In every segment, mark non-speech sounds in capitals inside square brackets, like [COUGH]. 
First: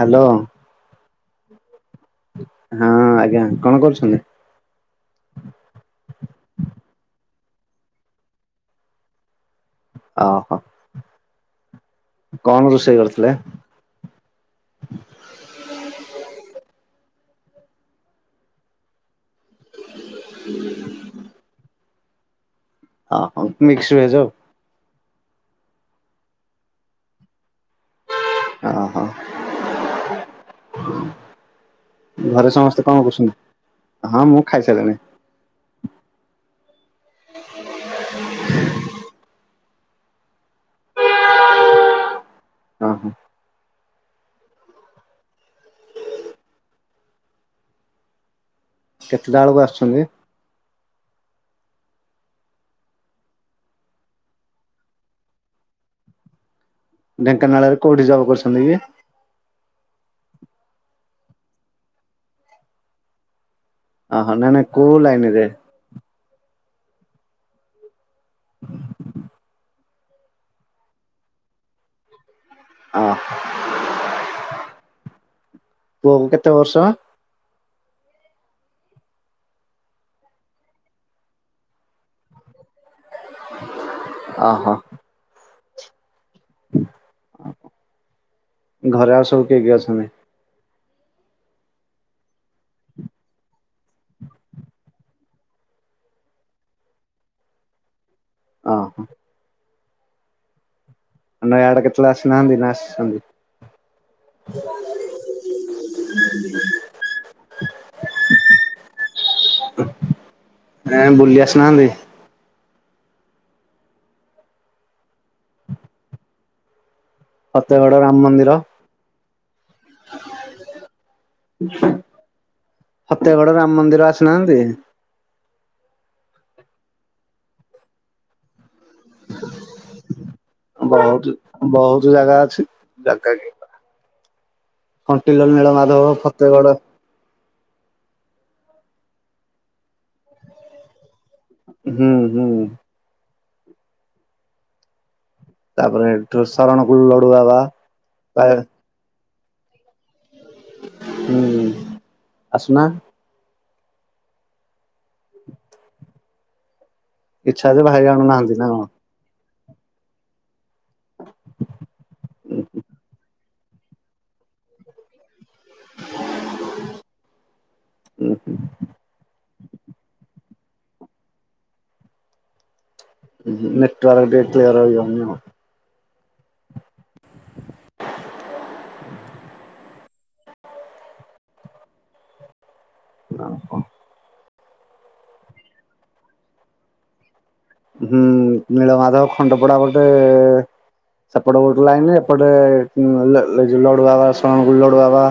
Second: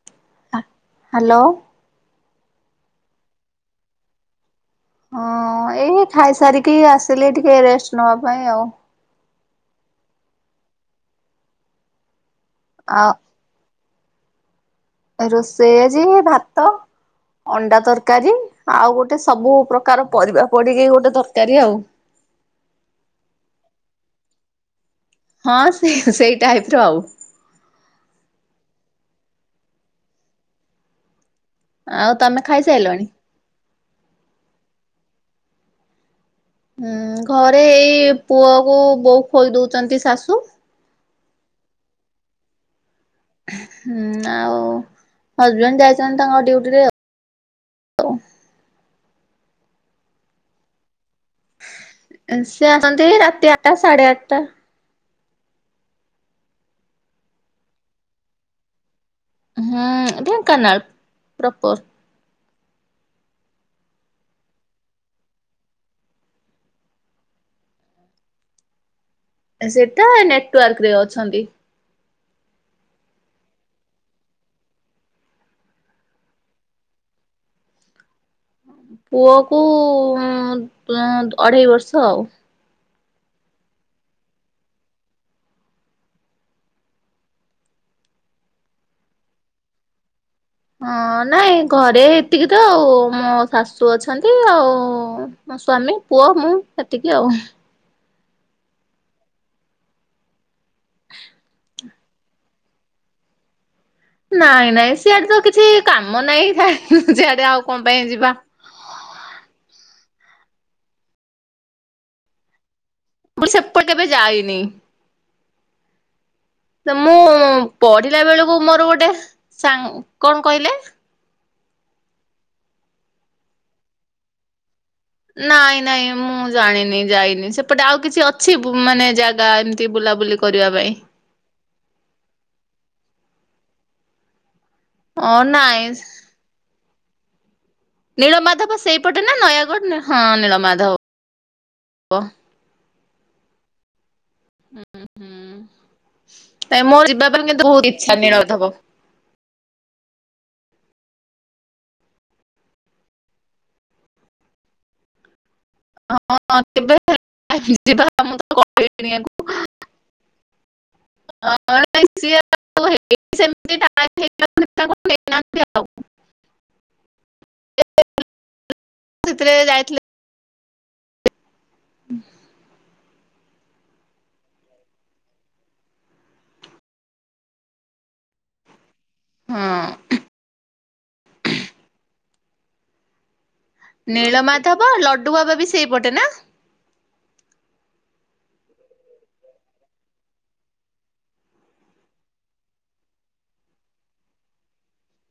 Hello. Hello. ହଁ ଆଜ୍ଞା କଣ କରୁଛନ୍ତି? ହଁ ଏଇ ଖାଇସାରିକି ଆସିଲେ ଟିକେ ରେଷ୍ଟ୍ ନବା ପାଇଁ ଆଉ। ଅହୋ। କଣ ରୋଷେଇ ଆଉ କରିଥିଲେ? ରୋଷେଇ ଆଜି ଭାତ, ଅଣ୍ଡା ତରକାରୀ, ଆଉ ଗୋଟେ ସ୍ ସବୁ ପ୍ରକାର ପରିବା ପଡିକି ଗୋଟେ ତରକାରୀ ଆଉ। ଅ ହଁ ମିକ୍ସଭେଜ ଆଉ। ହଁ ସିଏ ସେଇ ଟାଇପର ଆଉ। ଅହ। ଆଉ ତମେ ଘରେ ସମସ୍ତେ ଖାଇସାରିଲଣି? କଣ କରୁଛନ୍ତି, ହଁ ମୁଁ ଖାଇସାରିଲିଣି। ହୁଁ ଘରେ ଏଇ ପୁଅକୁ ବୋଉ ଖୋଇ ଦୋଉଚନ୍ତି ଶାଶୁ। ଅହ। ହୁଁ ଆଉ ହଜବେଣ୍ଡ୍ ଯାଇଚନ୍ତି ତାଙ୍କ ଡ୍ୟୁଟିରେ ତ କେତେଟା ବେଳକୁ ଆସୁଚନ୍ତି? ଏ ସେ ଆସନ୍ତି ରାତି ଆଟଟା ସାଢ଼େ ଆଟଟା। ଢେଙ୍କାନାଳରେ କୋଉଠି ଜବ କରୁଛନ୍ତି କି? ହୁଁ ଢେଙ୍କାନାଳ ପ୍ରପର୍। ଅହ ନାଇଁ ନାଇଁ କୋଉ ଲାଇନିରେ? ସେଟା ନେଟୱାର୍କରେ ଅଛନ୍ତି। ଅହ। ପୁଅକୁ କେତେ ବର୍ଷ? ପୁଅକୁ ଉଁ-ତୁଁ-ଅଢେଇ ବର୍ଷ ଆଉ। ଅହ। ଅହ ଘରେ ଆଉ ସବୁ କିଏ କିଏ ଅଛନ୍ତି? ଅଁ ନାଇଁ ଘରେ ଏତିକି ତ ଆଉ ମୋ ଶାଶୁ ଅଛନ୍ତି ଆଉ ମ ସ୍ଵାମୀ, ପୁଅ, ମୁଁ ଏତିକି ଆଉ। ଅହ। ଆ ନୟାଗଡ଼ କେତେବେଳେ ଆସିନାହାନ୍ତି ନା ଆସିଛନ୍ତି? ନାଇଁ ନାଇଁ ସିଆଡେ ତ କିଛି କାମ ନାଇଁ ଥାଏ ସିଆଡେ ଆଉ କଣ ପାଇଁ ଯିବା। [INAUDIBLE] ନାଇଁ ଆଉ ବୁଲି ଆସିନାହାନ୍ତି। ମୁଁ ସେପ [UNINTELLIGIBLE] ଜେବେ ଯାଇନି। ତ ମୁଁ ଫତେଗଡ ରାମ ପଢିଲା ମନ୍ଦିର ବେଳକୁ ମୋର ଗୋଟେ ସାଙ୍ଗ କଣ କହିଲେ? [INAUDIBLE] ଫତ୍ୟାଗଡ ରାମ ମନ୍ଦିର ଆସିନାହାନ୍ତି? ନାଇଁ ନାଇଁ ମୁଁ ଜାଣିନି, ଯାଇନି ସେପଟେ ଆଉ କିଛି ଅଛି? ମାନେ ଜାଗା ଏମତି ବୁଲାବୁଲି କରିବା ପାଇଁ। ବହୁତ ବହୁତ ଜାଗା ଅଛି। ଜାଗା କି ଅ ଖଣ୍ଟିିଲୋ ନାଇଁ ନୀଳମାଧବ ଫତେଗଡ ନୀଳମାଧବ ସେଇପଟେ ନା ନୟାଗଡ଼ ନା ହଁ ନୀଳମାଧବ। ହୁଁ ହୁଁ। ହୁଁ ହୁଁ, ତାପରେ ଏଠୁ କାଇଁ ଶରଣକୁ ମୋ ଲଡୁ ଯିବା ପାଇଁ ବାବା କିନ୍ତୁ ବହୁତ ଇଛା ନୀଳମାଧବ। ହଁ ଆସୁନା? ହଁ। କେବେ ଇଚ୍ଛା ଅଛି ଯିବା ଭାଇ ଆଣୁ ମୁଁ ତ ନାହାନ୍ତି ନା କଣ? କହିବିନି ୟାଙ୍କୁ [UNINTELLIGIBLE] ହୁ ହ [UNINTELLIGIBLE] [UNINTELLIGIBLE] ତ ଯାଇଥିଲେ ହୁ [INAUDIBLE] ନେଟୱର୍କ ଟିକେ କ୍ଲିୟର ହୋଇଯାଉନି ହଁ। ହଁ [INAUDIBLE] ନୀଳମାଧବ ଲଡୁ ଵାବା ବି ସେଇପଟେ ନା? ହୁଁ ନୀଳମାଧବ ଖଣ୍ଡପଡା ଗୋଟେ ସେପଟ ଗୋଟେ ଲାଇନ ରେ ଏପଟେ ଲ ଲ ଲଡୁ ଵାବା [UNINTELLIGIBLE] ଲଡୁ ଵାବା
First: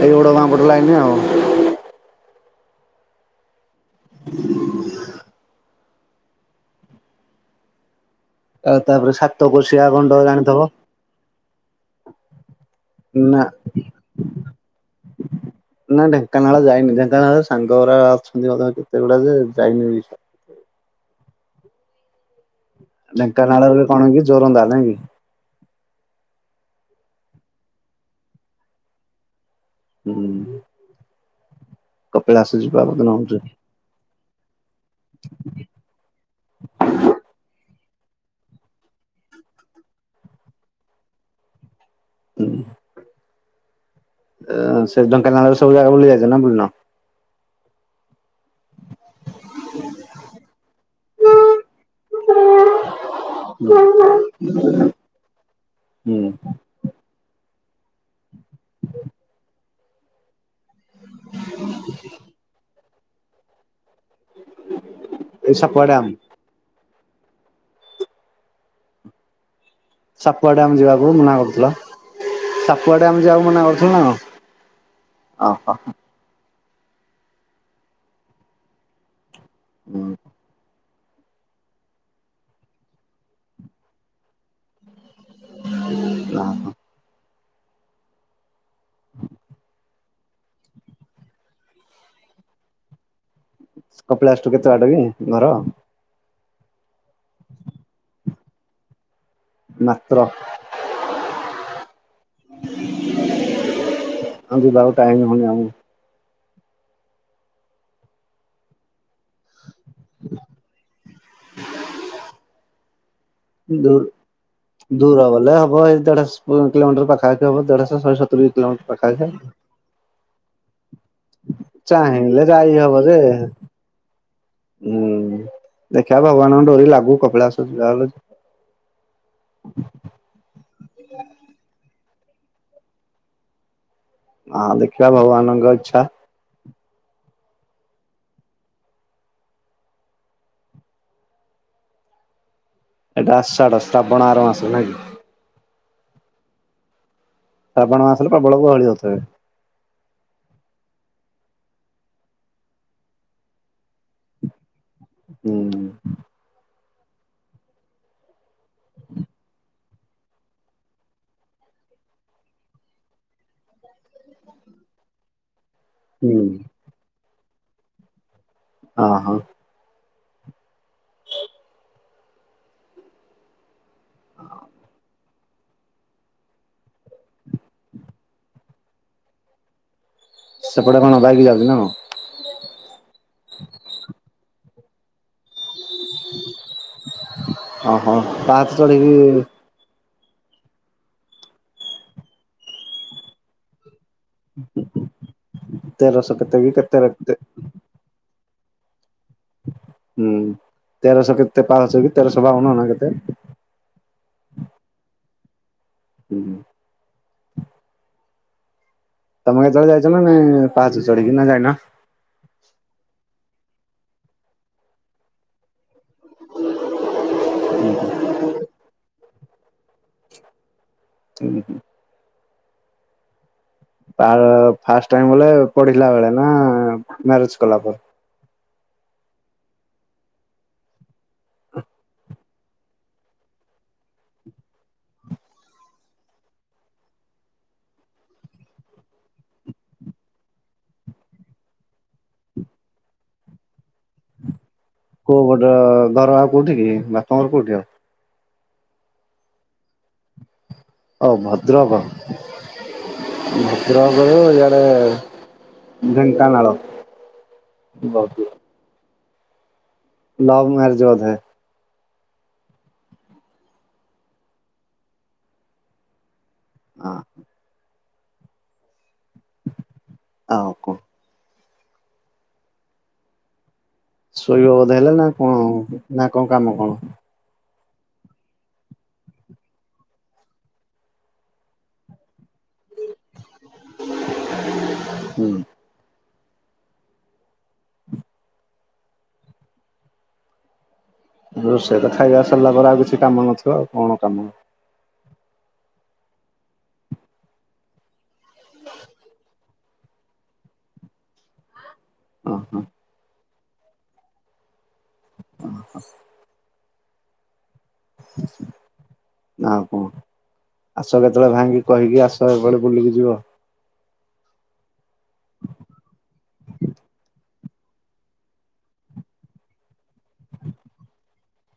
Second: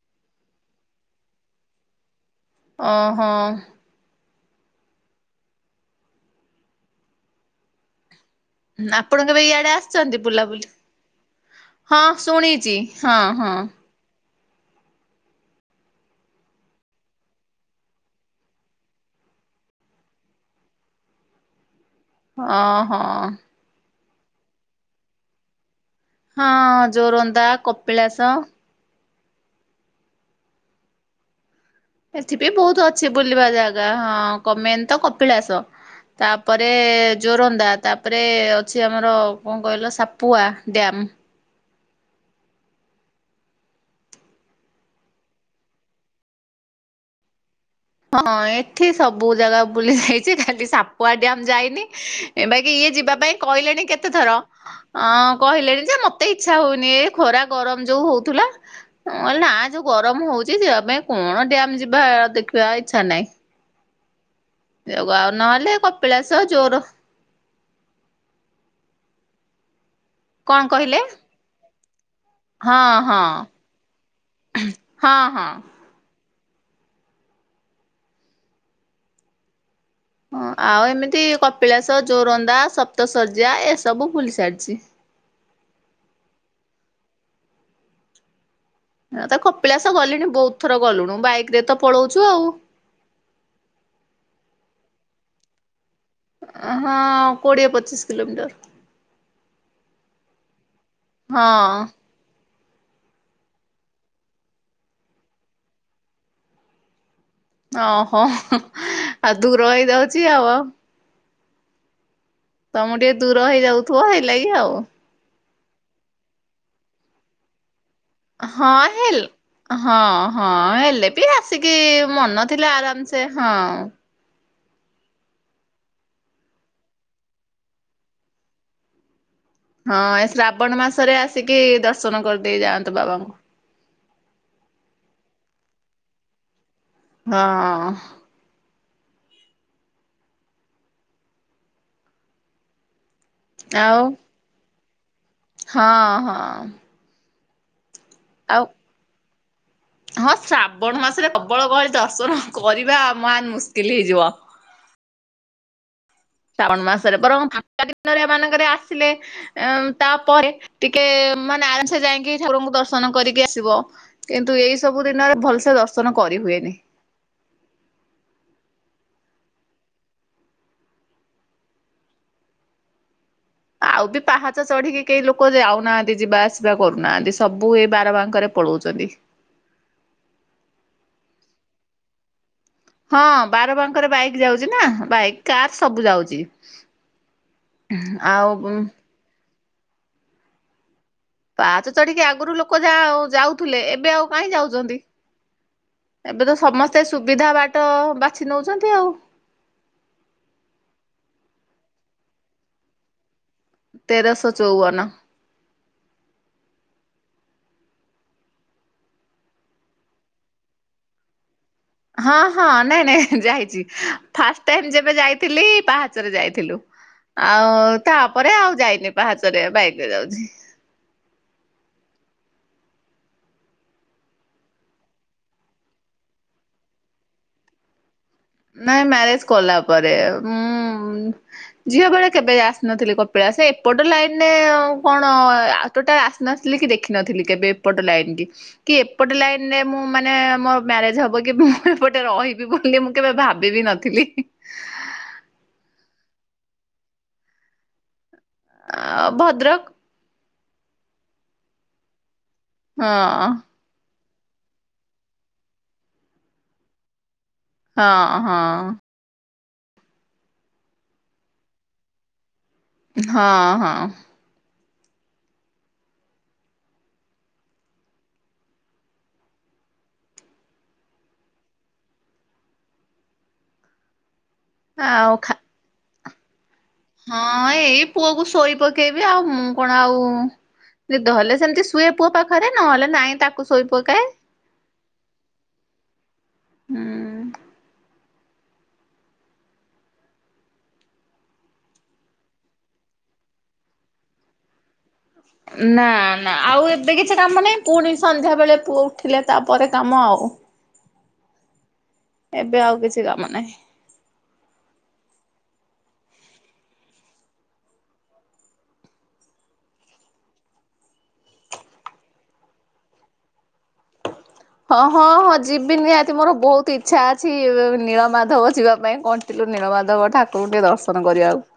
ଏ [UNINTELLIGIBLE] ବଡ ଗାଁ ପଟ ଲାଇନି ଆଉ ଓ ହୋ। ହୁଁ [INAUDIBLE] ଆଉ ତାପରେ ଆପଣ କେବେ ଇଆଡେ ସାତକୋଶିଆ ଆସିଛନ୍ତି ଗଣ୍ଡ ଜାଣିଥବ। ବୁଲାବୁଲି ହଁ ଶୁଣିଛି ହଁ ନା। ହଁ। ନା ଢେଙ୍କାନାଳ ଯାଇନି ଢେଙ୍କାନାଳରେ ସାଙ୍ଗ ଗୁରା ଅଛନ୍ତି କେତେଗୁଡା ଯେ ଯାଇନି [UNINTELLIGIBLE] ବିୟ ହଁ [INAUDIBLE] ଓହୋ। ଢେଙ୍କାନାଳରେ କଣ କି ଜରନ୍ଦା ନାଇକି? ହଁ ଜୋରନ୍ଦା, କପିଳାସ ହୁଁ [INAUDIBLE] ଏଥିପ କପିଳାସ ଯିବା ବହୁତ କୋଉଦିନ ଅଛି ହଉଛି ବୁଲିବା ଜାଗା ହଁ କମେନ୍ ତ କପିଳାସ ତାପରେ ଜୋରନ୍ଧା ତାପରେ ଅଛି ଆମର କଣ କହିଲ ସାପୁଆ ଡ୍ୟାମ ହୁଁ। ସେ ଢେଙ୍କାନାଳରେ ସବୁ ଜାଗା ବୁଲି ଯାଇଛ ନା ବୁଲିନ? ହଁ ଏଠି ସବୁ ଜାଗା ବୁଲି ଯାଇଛି କାଲି ସାପୁଆ ଡ୍ୟମ୍ ଯାଇନି ଏ ବାକି ଇଏ ଯିବା ପାଇଁ କହିଲେଣି କେତେଥର ହଁ କହିଲେଣି ଯେ ହୁଁ ମତେ ଇଚ୍ଛା ହଉନି ଏ ଖରା ଗରମ ଯୋଉ ହଉଥିଲା ନା ଯୋଉ ଗରମ ହଉଛି ଯିବା ପାଇଁ କଣ ଡ୍ଯାମ୍ ଯିବା ଦେଖିବା ଇଚ୍ଛା ନାହିଁ [UNINTELLIGIBLE] ଯଗା ଏଇ ନହେଲେ ସାପୁଆ ଡ୍ୟାମ୍ କପିଳାସ ଚୋର ସାପୁଆ କଣ ଡ୍ୟାମ୍ କହିଲେ ଯିବାକୁ ମନା କରୁଥିଲା ହଁ ସାପୁଆ ହଁ। ଡ୍ୟାମ୍ ଯିଵାକୁ ମନା କରୁଥିଲୁ ନା କଣ ହଁ ଆ ହଁ। ହା ହଁ ଆଉ ଏମିତି କପିଳାସ ଜୋରନ୍ଦା ସପ୍ତ ଶର୍ଯ୍ୟା ଏସବୁ ଭୁଲି ସାରିଛି ହଁ ହଁ। ଏ ତ କପିଳାସ ଗଲିଣି ବୋହୁତ ଥର ଗଲୁଣୁ ବାଇକ୍ ରେ ତ ପଳଉଚୁ ଆଉ। କପିଳାସଠୁ କେତେ ବାଟ କି ଘର? ଅଁ ହଁ କୋଡ଼ିଏ ପଚିଶ କିଲୋମିଟର୍। ମାତ୍ର। ହଁ। ଆଁ ଯିବାକୁ ଟାଇମ୍ ହଉନି ଆମୁ। ଅହ ଆଉ ଦୂର ହେଇଯାଉଚି ଆଉ ଆଉ। ତମୁ ଟିକେ ଦୂର ହେଇଯାଉଥୁବ ହେଇଲାଗି ଆଉ। ବ ଏଇ ଦେଢ଼ଶ ପୁ କିଲୋମିଟର୍ ପାଖାପଖି ହବ ଦେଢ଼ଶ ହଁ ହେଲ ହଁ ହଁ ହେଲେ ବି ଆସିକି ଚାହିଁଲେ ମନଥିଲେ ଯାଇ ଆରାମସେ ହଁ। ହୁଁ ଦେଖିବା ଭଗବାନଙ୍କ ଡୋରି ଲାଗୁ କପିଳାଶ ଯିବା ହେଲେ। ହଁ ଏ ଶ୍ରାବଣ ମାସରେ ଆସିକି ଦର୍ଶନ କରିଦେଇ ଯାଆନ୍ତୁ ବାବାଙ୍କୁ। ହଁ ଦେଖିବା ଭଗବାନଙ୍କ ଇଚ୍ଛା। ହଁ। ଏଟା ଆଷାଢ଼ ଆଉ ଶ୍ରାବଣ ଆର ମାସ ନାଁ କି? ହଁ ହଁ। ଶ୍ରାବଣ ମାସରେ ପ୍ରବଳ ଆଉ ଗହଳି ହଉଥୁବେ। ହଁ ଶ୍ରାବଣ ମାସରେ ପ୍ରବଳ ଗହଳି ଦର୍ଶନ କରିବା ମହାନ ମୁସ୍କିଲ ହେଇଯିବ। ହୁଁ। କଣ ମାସରେ ବରଂ ଫାଙ୍କା ଦିନରେ ଏ ମାନଙ୍କରେ ଆସିଲେ ଏଉଁ ତାପରେ ଟିକେ ମାନେ ଆରାମସେ ଯାଇଁକି ଠାକୁରଙ୍କୁ ଦର୍ଶନ କରିକି ଆସିବ କିନ୍ତୁ ଏଇ ସବୁ ଦିନରେ ଭଲସେ ଦ ସନ କରି ହୁଁ। ହୁଏନି। ଅ ହଁ। ଆଉ ବି ପାହାଚ ଚଢ଼ିକି କେହି ଲୋକ ଯାଉନାହାନ୍ତି ଯିବା ଆସିବା କରୁନାହାନ୍ତି ସବୁ ଏ ବାର ବାଙ୍କରେ ପଳଉଚନ୍ତି। ସେପଟେ କଣ ବାଇକ୍ ଯାଉଚି ନାଁ କଣ? ହଁ ବାର ବାଙ୍କରେ ବାଇକ୍ ଯାଉଚି ନାଁ ବାଇକ୍ କାର୍ ସବୁ ଯାଉଚି ଉଁ ଓହୋ ପାହାଚ ଆଉ ଚଢିକି ପାହାଚ ଚଢ଼ିକି ଆଗୁରୁ ଲୋକ ଯାଉ ଯାଉଥୁଲେ ଏବେ ଆଉ କାଇଁ ଯାଉନ୍ତି ତେରଶହ ଏବେ ତ କେତେ କି କେତେ ସମସ୍ତେ ହୁଁ। ସୁବିଧା ବାଟ ବା ଛି ନୋଉଛନ୍ତି ଆଉ। ହୁଁ ତେରଶ କେତେ ପାହାଚ କି ତେରଶ ବାଉନ ନାଁ କେତେ? ତେରସ ଚୋଉବନ। ହୁଁ। ତମେ କେତୋଳେ ଯାଇଚ ନାଁ ନାଁ ପାହାଚ ଚଢ଼ିକି ନାଁ ଯାଇନ? ହଁ ହଁ ନାଇଁ ନାଇଁ ଯାଇଚି ଫାଷ୍ଟ ଟାଇମ୍ ଯେବେ ଯାଇଥିଲି ପାହାଚରେ ଯାଇଥିଲୁ। ଆଉ ତାପରେ ଆଉ ଯାଇନି ପାହାଚରେ ବାଇକ୍ ରେ ଯାଉଚି। ଉଁ ହୁଁ। ପା ଫାଷ୍ଟ ଟାଇମ୍ ବଲେ ପଢ଼ିଲା ବେଳେ ନାଁ ମ୍ୟାରେଜ୍ କଲା ପ ନାଇଁ ମ୍ୟାରେଜ୍ କଲା ପରେ ମୁଁ ଝିଅ ବେଳେ କେବେ ଆସିନଥିଲି କପିଳାସ ଏପଟ ଲାଇନ୍ ରେ ଉ କଣ ଆ ଟୋଟା ଆସିନଥିଲି କି ଦେଖିନଥି ଲି କେବେ ଏପଟ ଲାଇନ୍ କି କି ଏପଟ ଲାଇନ୍ ରେ ମୁଁ ମାନେ ମୋ ମ୍ୟାରେଜ୍ ହବ କେବେ ମୁଁ ଏପଟେ ର ଅହିବି ବୋଲି ମୁଁ କେବେ ଭାବି ବି ନଥିଲି। କୋଉ ପଟ ଘର ଆଉ କୋଉଠି କି ବାପଘର କୋଉଠି ଆଉ? ଆ ଭଦ୍ରକ୍। ଅ ଭଦ୍ରକ। ହଁ। ଓହୋ ଇଆଡ଼େ ଢ଼େଙ୍କାନାଳ। ହଁ ହଁ। ଲଭ ମ୍ୟାରେଜ୍ ବୋଧେ? ହଁ ହଁ। ହଁ। ଆଉ କଣ ଶୋଇବା ବୋଧ ଅଇଲେ ନା ଆଉ ଖା କଣ ନା କଣ କାମ କଣ? ହଁ ଏଇ ପୁଅକୁ ଶୋଇ ପକେଇବି ଆଉ ମୁଁ କଣ ଆଉ ନିଦ ହେଲେ ସେମିତି ସୁଏ ପୁଅ ପାଖ ଖରେ ନହେଲେ ନାଇଁ ତାକୁ ଶୋଇ ପକାଏ ହୁଁ ହୁଁ। ରୋଷେଇ ତ ଖାଇବା ସରିଲା ପରେ ଆଉ କିଛି କାମ ନଥିବ ଆଉ କଣ କାମ। ନା ନା ଆଉ ଏବେ କିଛି କାମ ନାହିଁ ପୁଣି ସନ୍ଧ୍ୟା ବେଳେ ପୁଅ ଉଠିଲେ ତାପରେ ପରେ କାମ ଆଉ ଓହୋ ଏବେ ଆଉ କିଛି କାମ ନାହିଁ। ଓହୋ। ନା କଣ ଆସ କେତେବେଳେ ଭାଇଙ୍କି କହିକି ଆସ ଏପଟେ ବୁଲିକି ଯିବ। ହଁ ହଁ ହଁ ଯିବିନି ନିହାତି ମୋର ବହୁତ ଇଛା ଅଛି ନୀଳ ମାଧବ ଯିବା ପାଇଁ କଣ୍ଟିଲୋ ନୀଳମାଧବ ଠାକୁରଙ୍କୁ ଟିକେ ଦର୍ଶନ କରିବାକୁ।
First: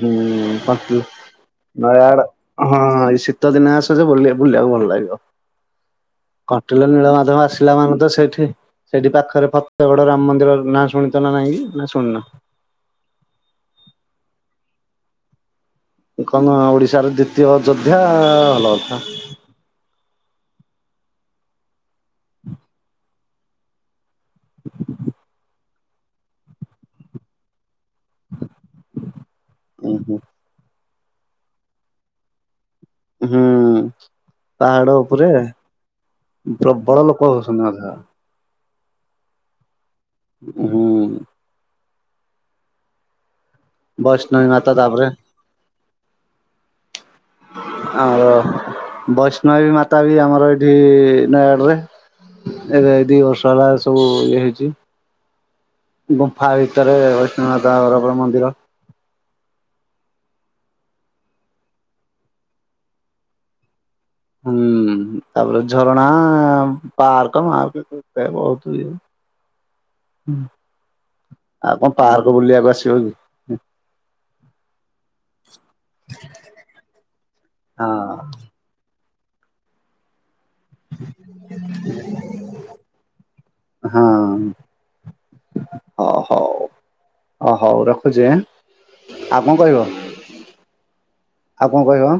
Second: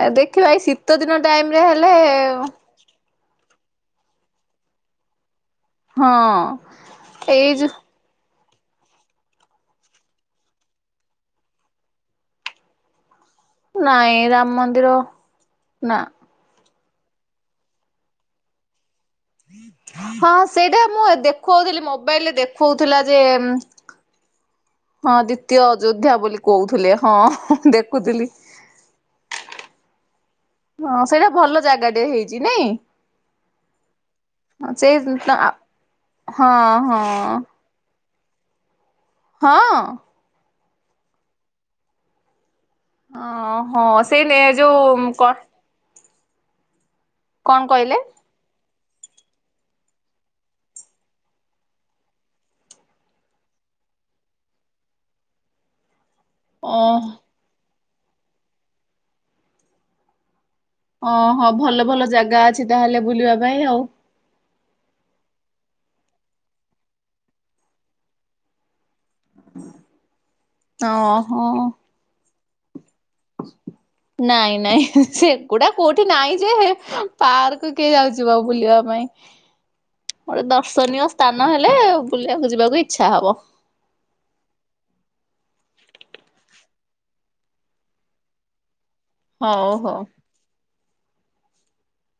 ହୁଁ ଦେଖିବା ଏଇ ଶୀତ କଣ୍ଟିଲୋ ଦିନ ଟାଇମ ରେ ନୟାଗଡ଼ ହେଲେ ହଁ ଶୀତ ଦିନ ଆସ ଯେ ବୁଲେ ବୁଲିବାକୁ ଭଲ ଲାଗିବ ହଁ କଣ୍ଟିଲୋ ନୀଳ ମାଧ୍ୟମ ଏଇ ଆସିଲା ଯୋଉ ମାନେ ତ ସେଇଠି ସେଠି ପାଖରେ ଫତେଇଗଡ ରାମ ମନ୍ଦିର ନାଁ ଶୁଣିଚ ନା ନାଇଁ ନା ଶୁଣିନ? ନାଇଁ ରାମ ମନ୍ଦିର ନା କଣ ଓଡିଶାର ଦ୍ଵିତୀୟ ଅଯୋଧ୍ୟା ଭଲ କଥା ହଁ ସେଇଟା ମୁଁ ଦେଖଉଥିଲି ମୋବାଇଲରେ ଦେଖଉଥିଲା ଯେ ଉଁ ମଁ ହଁ ଦ୍ଵିତୀୟ ଅଯୋଧ୍ୟା ବୋଲି କହୁଥିଲେ ହଁ ଦେଖ ଦେଖୁଥିଲି ଉଁ ହୁଁ ହଁ ସେଇଟା ଭଲ ଜାଗା ଟେ ହେଇଛି ନାଇଁ? ହୁଁ ପାହାଡ ସେଇ ଉପରେ ହଁ ହଁ ପ୍ରବଳ ଲୋକ ହୋଉଛନ୍ତି [UNINTELLIGIBLE] ହଁ। ହୁଁ। ଓହୋ ସେଇ ନେ ବୈଷ୍ଣବୀ ମାତା ତାପରେ ଯୋଉ କ କଣ କହିଲେ? ଆମର ବୈଷ୍ଣବୀ ମାତା ବି ଆମର ଏଇଠି ନୟାଗଡରେ ଏବେ ଏ ଦି ବର୍ଷ ହେଲା ସବୁ ଇଏ ହେଇଚି ଗୁମ୍ଫା ଓ ଭିତରେ ବୈଷ୍ଣବି ମାତାଙ୍କ ର ପୁରା ମନ୍ଦିର ଓ ହୋ ଭଲ ଭଲ ଜାଗା ଅଛି ତାହେଲେ ବୁଲିବା ପାଇଁ ଆଉ। ହୁଁ ତାପରେ ଝରଣା ପାର୍କ ମାର୍କ କେତେ ବହୁତ ଇଏ ଓ ହୋ ବୁଲିଆକୁ ଆସିବ କି? ନାଇଁ ନାଇଁ ସେଗୁଡା କୋଉଠି ନାଇଁ ଯେ ପାର୍କ ହଁ କିଏ ଯାଉଚି ବା ବୁଲିବା ପାଇଁ। ମୋରେ ଦର୍ଶନୀୟ ସ୍ଥାନ ହେଲେ ବୁଲିବାକୁ ଯିବାକୁ ଇଚ୍ଛା ହବ। ଓ ହୋଉ। ଓ ହଉ ରଖୁଚି ଆଁ। ଆଉ କଣ ହଉ କହିବ ହଉ। ଆଉ କଣ କହିବ?